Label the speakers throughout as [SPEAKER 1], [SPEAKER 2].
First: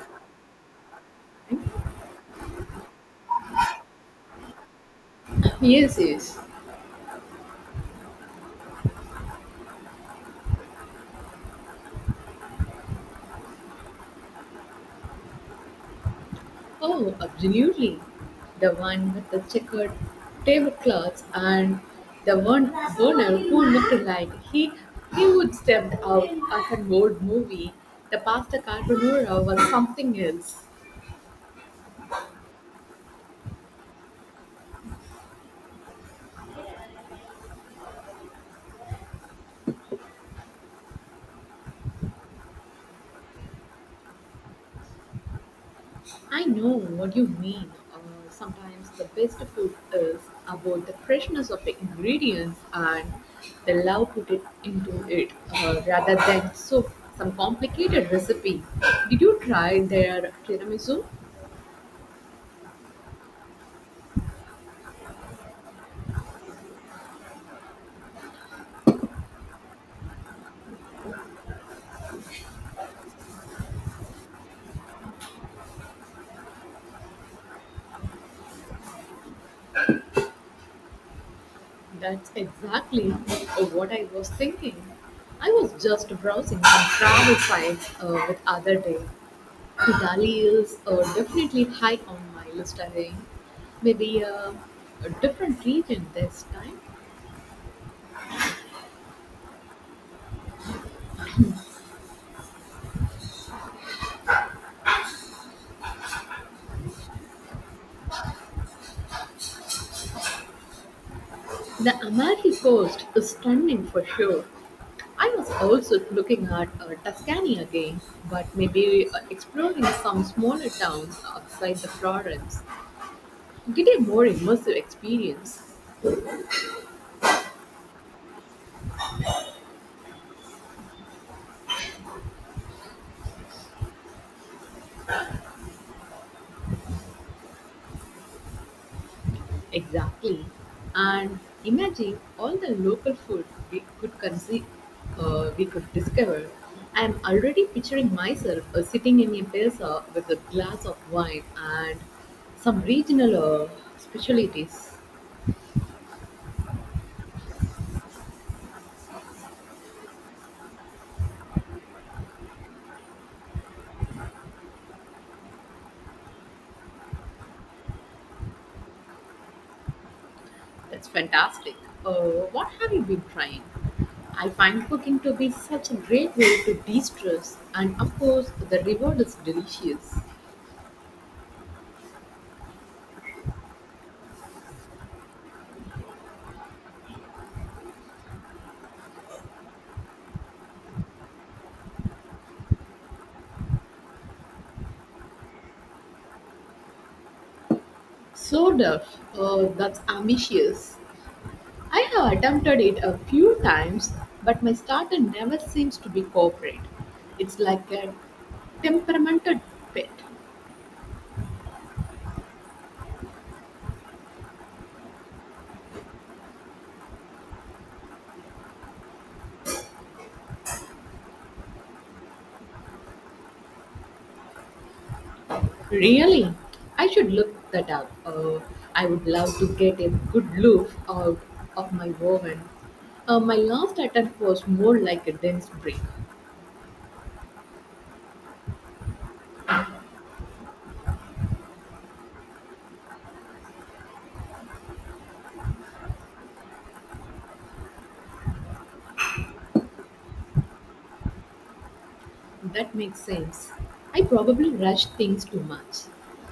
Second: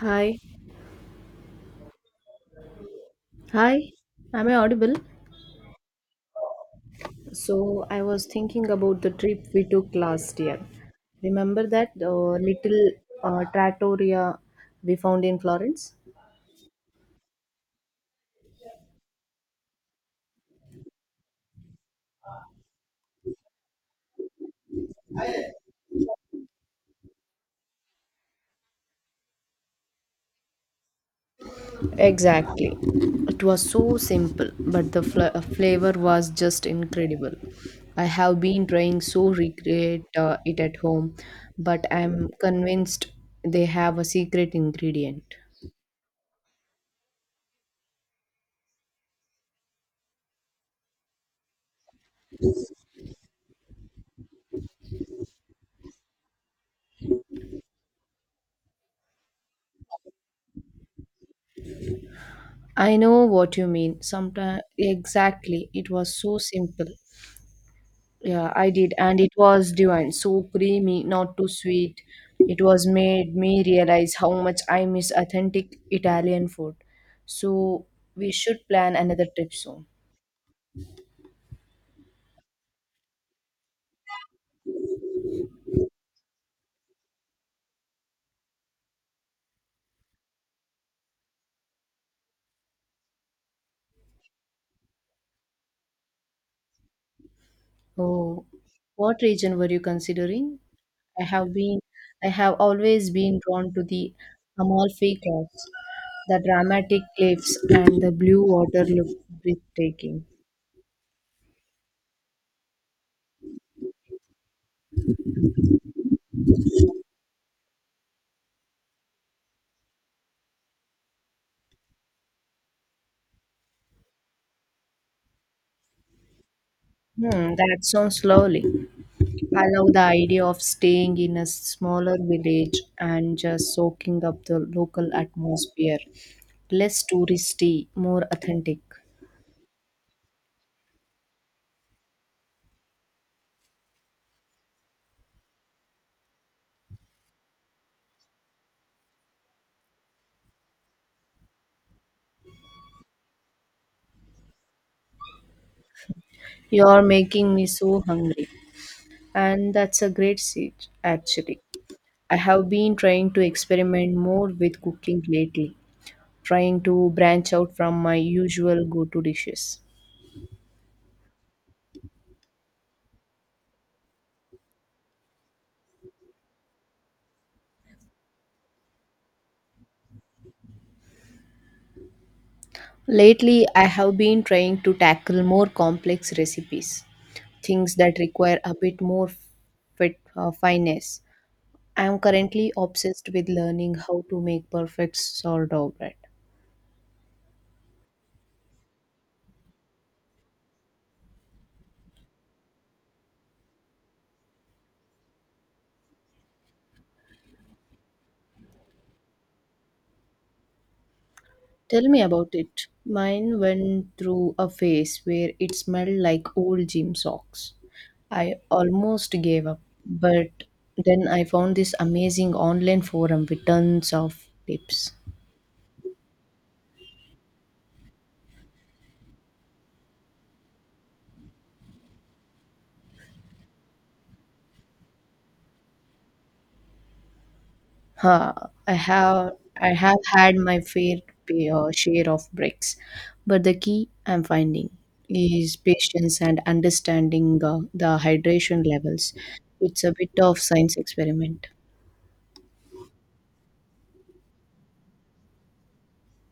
[SPEAKER 1] Hi, hi, am I audible?
[SPEAKER 2] Yes, yes.
[SPEAKER 1] So, I was thinking about the trip we took last year. Remember that little trattoria we found in Florence?
[SPEAKER 2] Oh, absolutely. The one with the checkered tablecloths and the one burner who looked like he would step out of an old movie. The pasta carbonara was something else.
[SPEAKER 1] Exactly. It was so simple, but the flavor was just incredible. I have been trying so recreate it at home, but I'm convinced they have a secret ingredient.
[SPEAKER 2] I know what you mean. Sometimes the best food is about the freshness of the ingredients and the love put it into it, rather than some complicated recipe. Did you try their tiramisu?
[SPEAKER 1] I know what you mean. Sometimes, exactly, it was so simple. Yeah, I did, and it was divine. So creamy, not too sweet. It was made me realize how much I miss authentic Italian food. So we should plan another trip soon.
[SPEAKER 2] That's exactly what I was thinking. I was just browsing some travel sites with other day. Italy is definitely high on my list again. Maybe a different region this time.
[SPEAKER 1] Oh, what region were you considering? I have been, I have always been drawn to the Amalfi Coast. The dramatic cliffs and the blue water look breathtaking.
[SPEAKER 2] The Amalfi Coast is stunning for sure. I was also looking at Tuscany again, but maybe exploring some smaller towns outside the Florence to get a more immersive experience.
[SPEAKER 1] Hmm, that sounds lovely. I love the idea of staying in a smaller village and just soaking up the local atmosphere. Less touristy, more authentic.
[SPEAKER 2] Exactly. And imagine all the local food we could we could discover. I am already picturing myself sitting in a plaza with a glass of wine and some regional, uh, specialties.
[SPEAKER 1] You're making me so hungry. And that's a great seed, actually. I have been trying to experiment more with cooking lately, trying to branch out from my usual go to dishes.
[SPEAKER 2] That's fantastic. What have you been trying? I find cooking to be such a great way to de-stress, and of course, the reward is delicious.
[SPEAKER 1] Lately, I have been trying to tackle more complex recipes, things that require a bit more finesse. I am currently obsessed with learning how to make perfect sourdough bread.
[SPEAKER 2] So, Duff, that's ambitious. I have attempted it a few times, but my starter never seems to be cooperate. It's like a temperamented pet.
[SPEAKER 1] Tell me about it. Mine went through a phase where it smelled like old gym socks. I almost gave up, but then I found this amazing online forum with tons of tips.
[SPEAKER 2] Really? I should look that up. I would love to get a good look out of my oven. My last attempt was more like a dense brick.
[SPEAKER 1] Huh, I have I have had my fair share of breaks, but the key I'm finding is patience and understanding the hydration levels. It's a bit of science experiment.
[SPEAKER 2] That makes sense. I probably rush things too much.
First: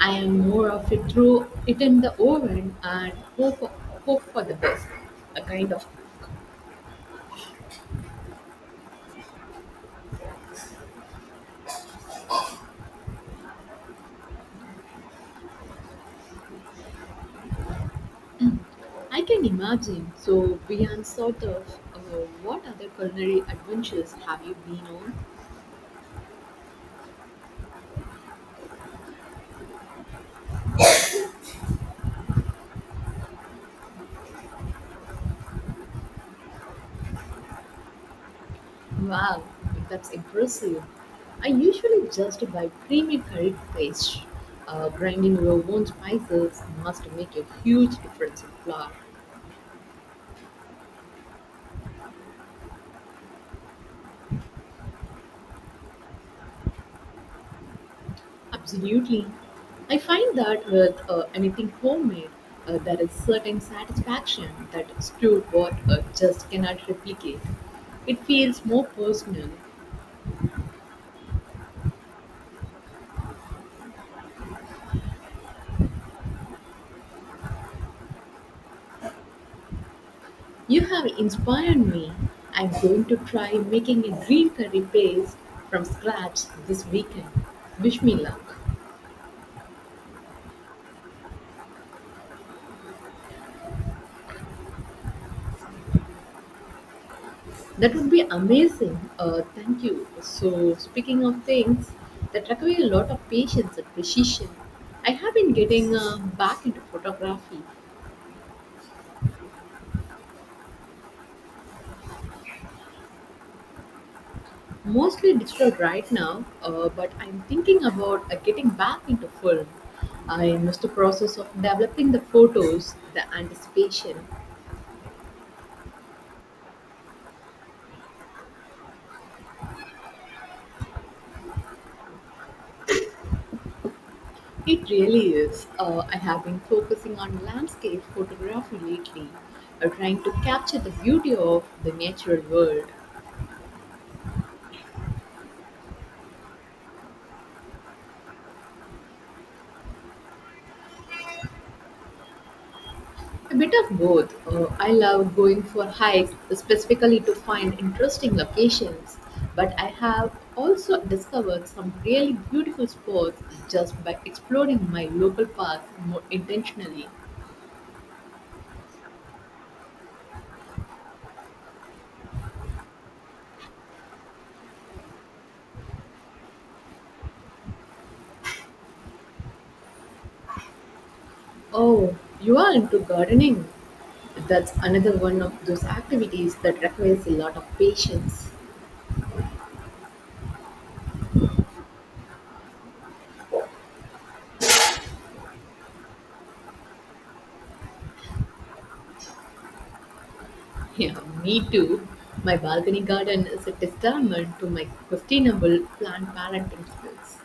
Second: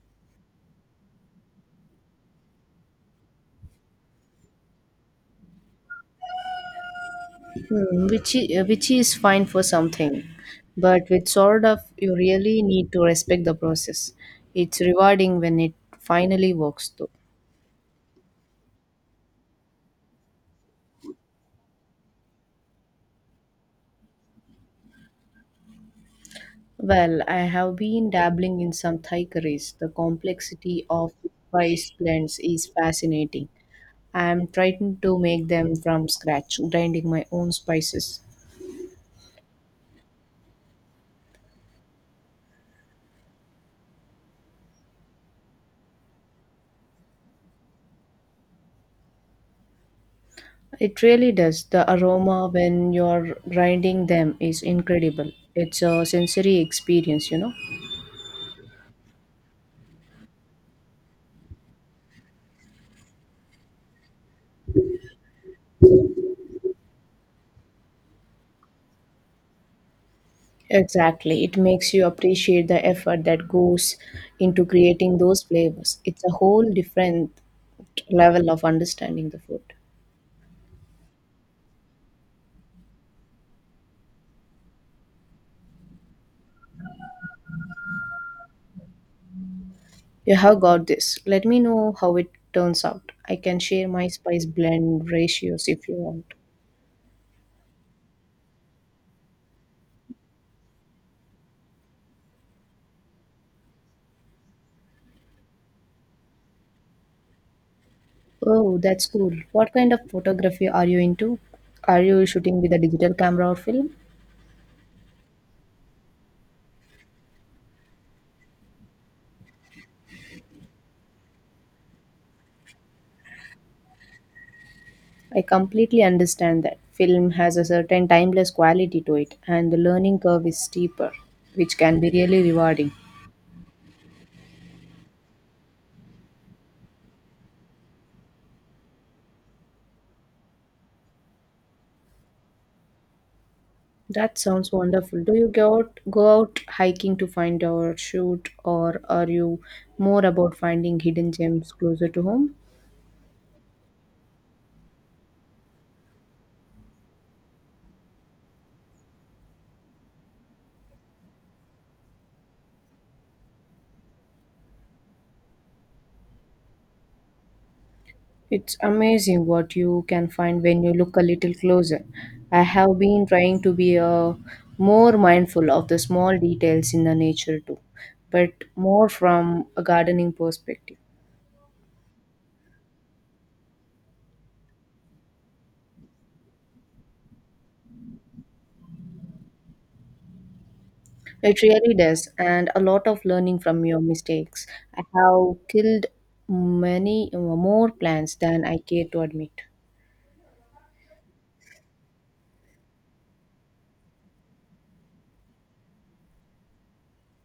[SPEAKER 2] I am more of a throw it in the oven and hope for the best, a kind of
[SPEAKER 1] Hmm, which is fine for something, but with sort of you really need to respect the process. It's rewarding when it finally works, though.
[SPEAKER 2] I can imagine. So, beyond sort of, uh, what other culinary adventures have you been on?
[SPEAKER 1] Well, I have been dabbling in some Thai curries. The complexity of spice blends is fascinating. I am trying to make them from scratch, grinding my own spices.
[SPEAKER 2] Wow, that's impressive. I usually just buy creamy curry paste. Grinding your own spices must make a huge difference in flour.
[SPEAKER 1] It really does. The aroma when you're grinding them is incredible. It's a sensory experience, you know.
[SPEAKER 2] Absolutely. I find that with anything homemade, there is certain satisfaction that store bought, just cannot replicate. It feels more personal.
[SPEAKER 1] Exactly. It makes you appreciate the effort that goes into creating those flavors. It's a whole different level of understanding the food.
[SPEAKER 2] You have inspired me. I'm going to try making a green curry paste from scratch this weekend. Wish me luck.
[SPEAKER 1] You have got this. Let me know how it turns out. I can share my spice blend ratios if you want.
[SPEAKER 2] That would be amazing. Thank you. So, speaking of things that require a lot of patience and precision, I have been getting back into photography,
[SPEAKER 1] Oh, that's cool. What kind of photography are you into? Are you shooting with a digital camera or film?
[SPEAKER 2] mostly digital right now, but I'm thinking about getting back into film. I miss the process of developing the photos, the anticipation,
[SPEAKER 1] I completely understand that. Film has a certain timeless quality to it, and the learning curve is steeper, which can be really rewarding.
[SPEAKER 2] it really is. I have been focusing on landscape photography lately, trying to capture the beauty of the natural world.
[SPEAKER 1] That sounds wonderful. Do you go out hiking to find or shoot, or are you more about finding hidden gems closer to home?
[SPEAKER 2] A bit of both. I love going for hikes, specifically to find interesting locations, but I have also discovered some really beautiful spots just by exploring my local parks more intentionally.
[SPEAKER 1] It's amazing what you can find when you look a little closer. I have been trying to be a more mindful of the small details in the nature too, but more from a gardening perspective.
[SPEAKER 2] Oh, you are into gardening? That's another one of those activities that requires a lot of patience.
[SPEAKER 1] It really does, and a lot of learning from your mistakes. I have killed many more plants than I care to admit.
[SPEAKER 2] Yeah, me too. My balcony garden is a testament to my questionable plant parenting skills.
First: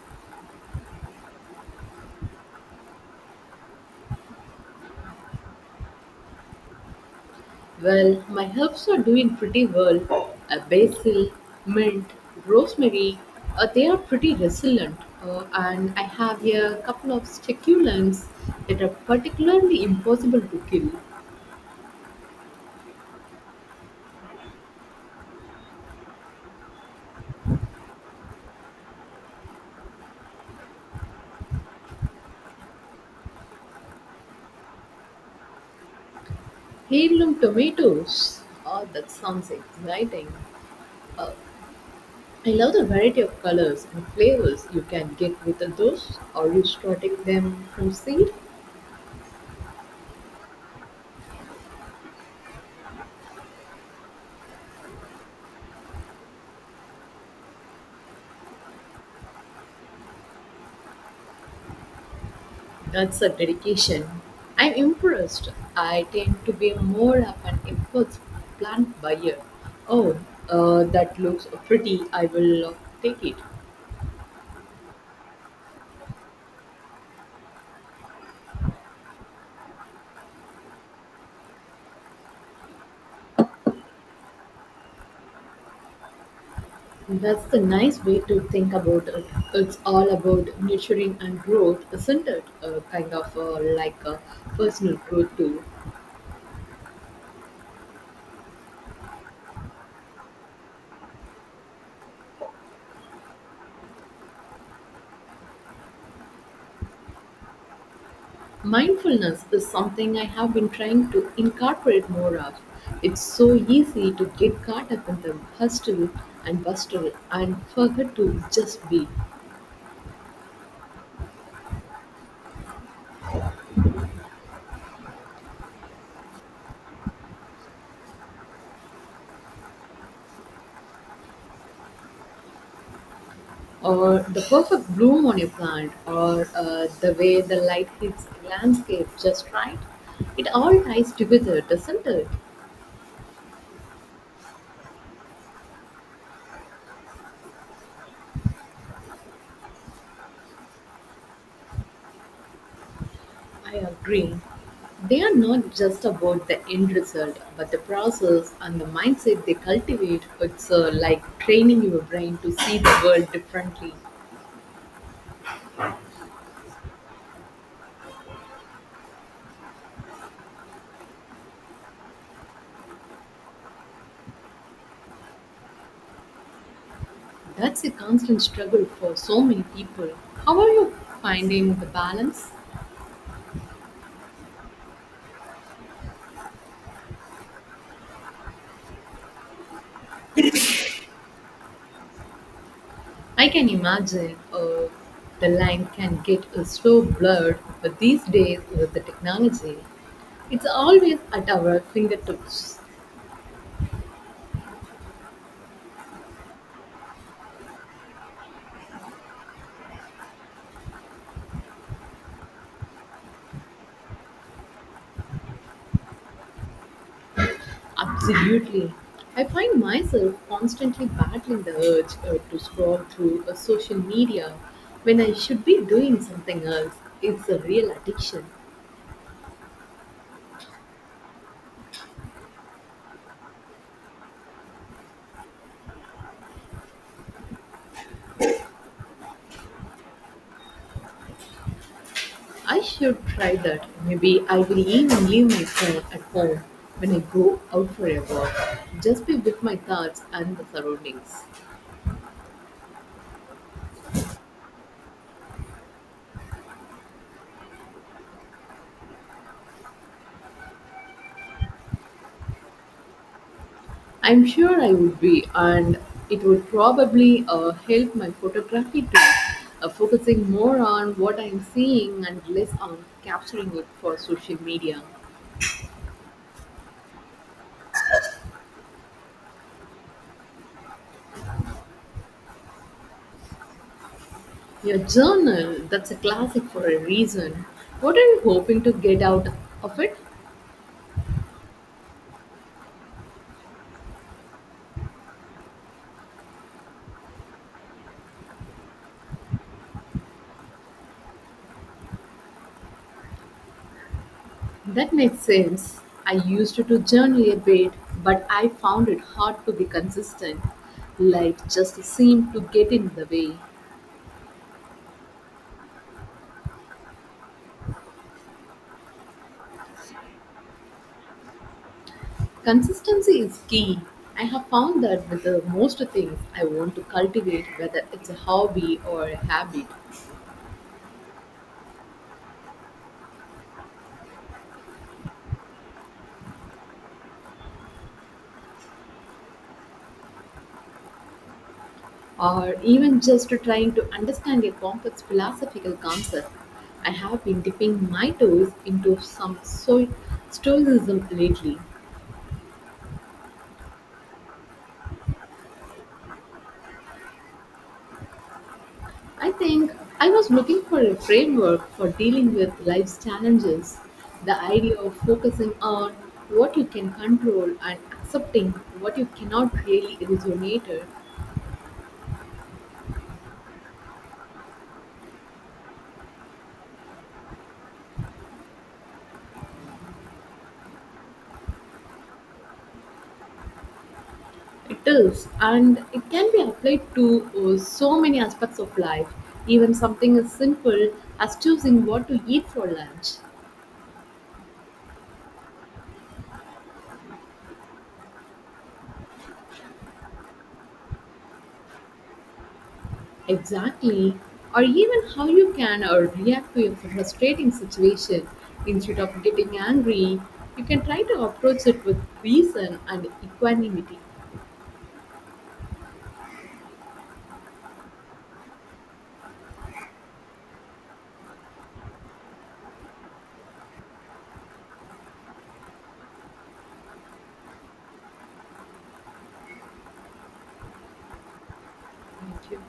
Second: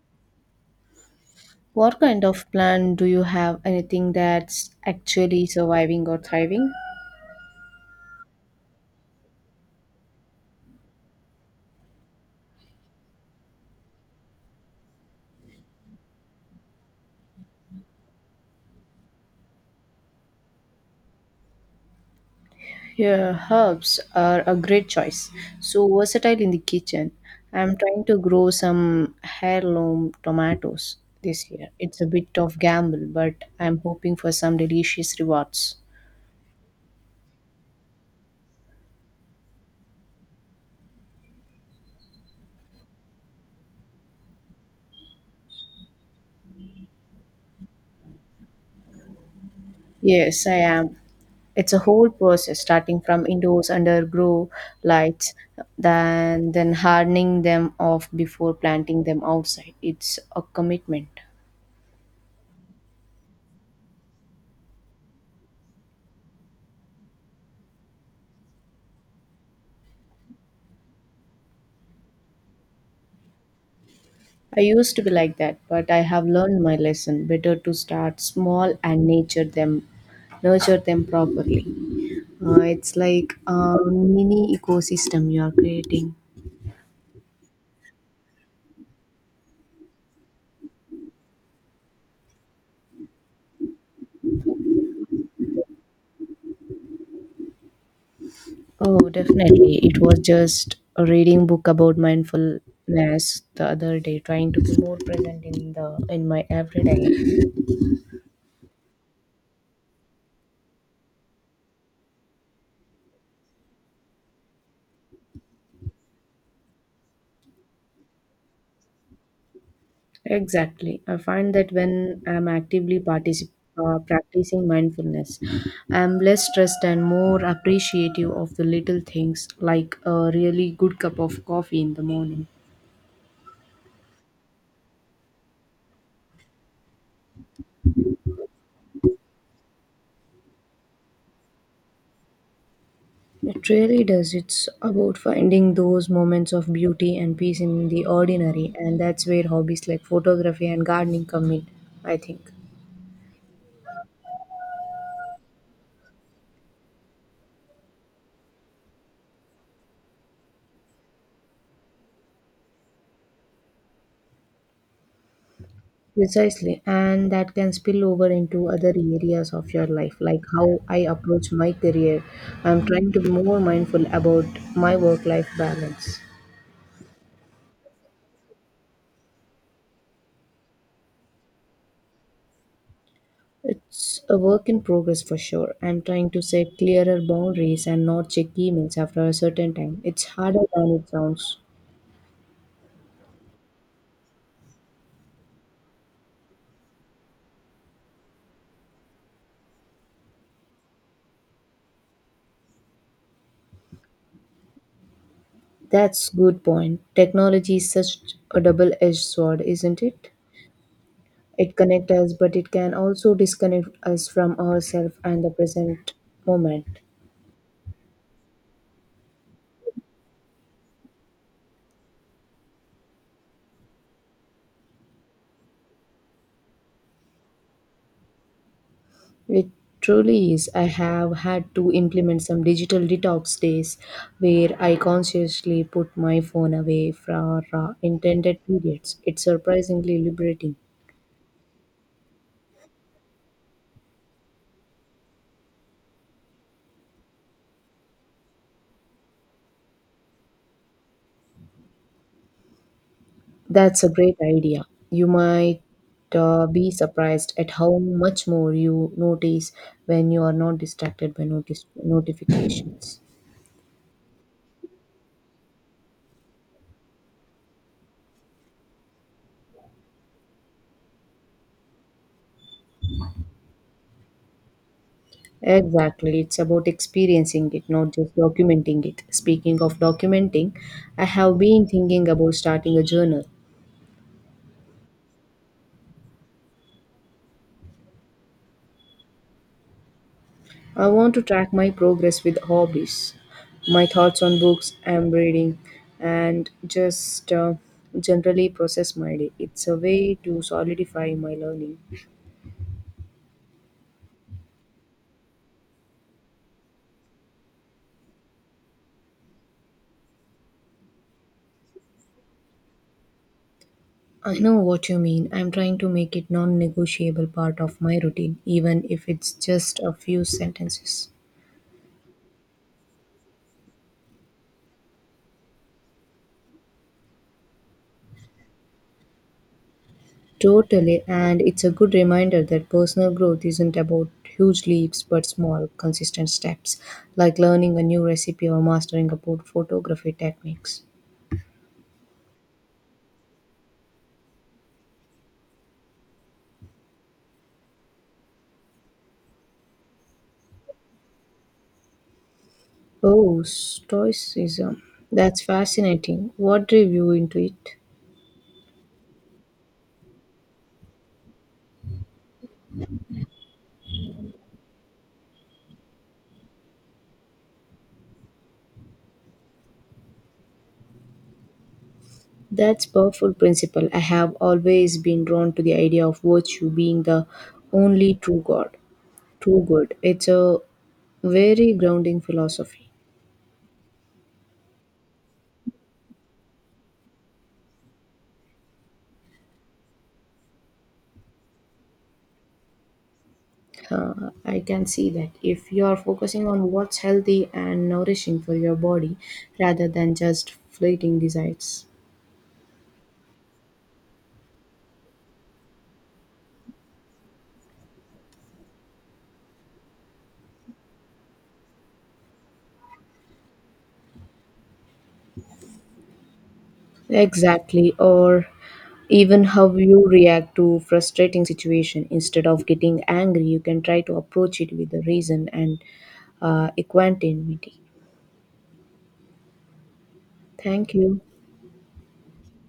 [SPEAKER 1] What kind of plant do you have? Anything that's actually surviving or thriving?
[SPEAKER 2] Well, my herbs are doing pretty well. A basil, mint, rosemary, they are pretty resilient. And I have a couple of succulents that are particularly impossible to kill.
[SPEAKER 1] Yeah, herbs are a great choice. So versatile in the kitchen. I'm trying to grow some heirloom tomatoes this year. It's a bit of gamble, but I'm hoping for some delicious rewards.
[SPEAKER 2] Heirloom tomatoes. Oh, that sounds exciting. Uh, I love the variety of colors and flavors you can get with those. Are you starting them from seed?
[SPEAKER 1] Yes, I am. It's a whole process starting from indoors under grow lights, then hardening them off before planting them outside. It's a commitment.
[SPEAKER 2] That's a dedication. I'm impressed. I tend to be more of an impulse plant buyer. Oh, that looks pretty. I will take it.
[SPEAKER 1] I used to be like that, but I have learned my lesson. Better to start small and nurture them properly. It's like a mini ecosystem you are creating.
[SPEAKER 2] That's the nice way to think about it. It's all about nurturing and growth, isn't it? Kind of like a personal growth too.
[SPEAKER 1] Oh, definitely. It was just a reading book about mindfulness the other day, trying to be more present in the in my everyday life.
[SPEAKER 2] Mindfulness is something I have been trying to incorporate more of. It's so easy to get caught up in the hustle and bustle and forget to just be,
[SPEAKER 1] Exactly. I find that when I'm practicing mindfulness, I'm less stressed and more appreciative of the little things, like a really good cup of coffee in the morning.
[SPEAKER 2] or the perfect bloom on a plant, or the way the light hits the landscape just right. It all ties together, doesn't it?
[SPEAKER 1] It really does. It's about finding those moments of beauty and peace in the ordinary, and that's where hobbies like photography and gardening come in, I think.
[SPEAKER 2] I agree. They are not just about the end result, but the process and the mindset they cultivate. It's like training your brain to see the world differently.
[SPEAKER 1] Precisely, and that can spill over into other areas of your life, like how I approach my career. I'm trying to be more mindful about my work life balance.
[SPEAKER 2] That's a constant struggle for so many people. How are you finding the balance?
[SPEAKER 1] It's a work in progress for sure. I'm trying to set clearer boundaries and not check emails after a certain time. It's harder than it sounds.
[SPEAKER 2] I can imagine, the line can get, so blurred but these days with the technology. It's always at our fingertips.
[SPEAKER 1] That's good point. Technology is such a double-edged sword, isn't it? It connects us, but it can also disconnect us from ourselves and the present moment.
[SPEAKER 2] Absolutely. I find myself constantly battling the urge to scroll through social media when I should be doing something else. It's a real addiction.
[SPEAKER 1] It truly is. I have had to implement some digital detox days where I consciously put my phone away for intended periods. It's surprisingly liberating.
[SPEAKER 2] I should try that. Maybe I will even leave my phone at home when I go out for a walk. Just be with my thoughts and the surroundings.
[SPEAKER 1] That's a great idea. You might be surprised at how much more you notice when you are not distracted by notice notifications.
[SPEAKER 2] I'm sure I would be, and it would probably help my photography too, focusing more on what I'm seeing and less on capturing it for social media.
[SPEAKER 1] Exactly. It's about experiencing it, not just documenting it. Speaking of documenting, I have been thinking about starting a journal.
[SPEAKER 2] Your journal, that's a classic for a reason. What are you hoping to get out of it?
[SPEAKER 1] I want to track my progress with hobbies, my thoughts on books I'm reading, and just generally process my day. It's a way to solidify my learning.
[SPEAKER 2] That makes sense. I used to journal a bit, but I found it hard to be consistent. Life just seemed to get in the way.
[SPEAKER 1] I know what you mean. I'm trying to make it non negotiable part of my routine, even if it's just a few sentences.
[SPEAKER 2] Consistency is key. I have found that with the most things I want to cultivate, whether it's a hobby or a habit,
[SPEAKER 1] Totally, and it's a good reminder that personal growth isn't about huge leaps but small, consistent steps, like learning a new recipe or mastering about photography techniques.
[SPEAKER 2] or even just trying to understand a complex philosophical concept, I have been dipping my toes into stoicism lately.
[SPEAKER 1] Oh, Stoicism. That's fascinating. What drew you into it?
[SPEAKER 2] I think I was looking for a framework for dealing with life's challenges. The idea of focusing on what you can control and accepting what you cannot really resonate.
[SPEAKER 1] That's powerful principle. I have always been drawn to the idea of virtue being the only true God, true good. It's a very grounding philosophy.
[SPEAKER 2] It is, and it can be applied to, so many aspects of life, even something as simple as choosing what to eat for lunch.
[SPEAKER 1] I can see that if you are focusing on what's healthy and nourishing for your body rather than just fleeting desires.
[SPEAKER 2] Exactly, or even how you can react to a frustrating situation. Instead of getting angry, you can try to approach it with reason and equanimity.
[SPEAKER 1] Exactly, or even how you react to frustrating situation. Instead of getting angry, you can try to approach it with a reason and equanimity. Thank you.
[SPEAKER 2] Thank you.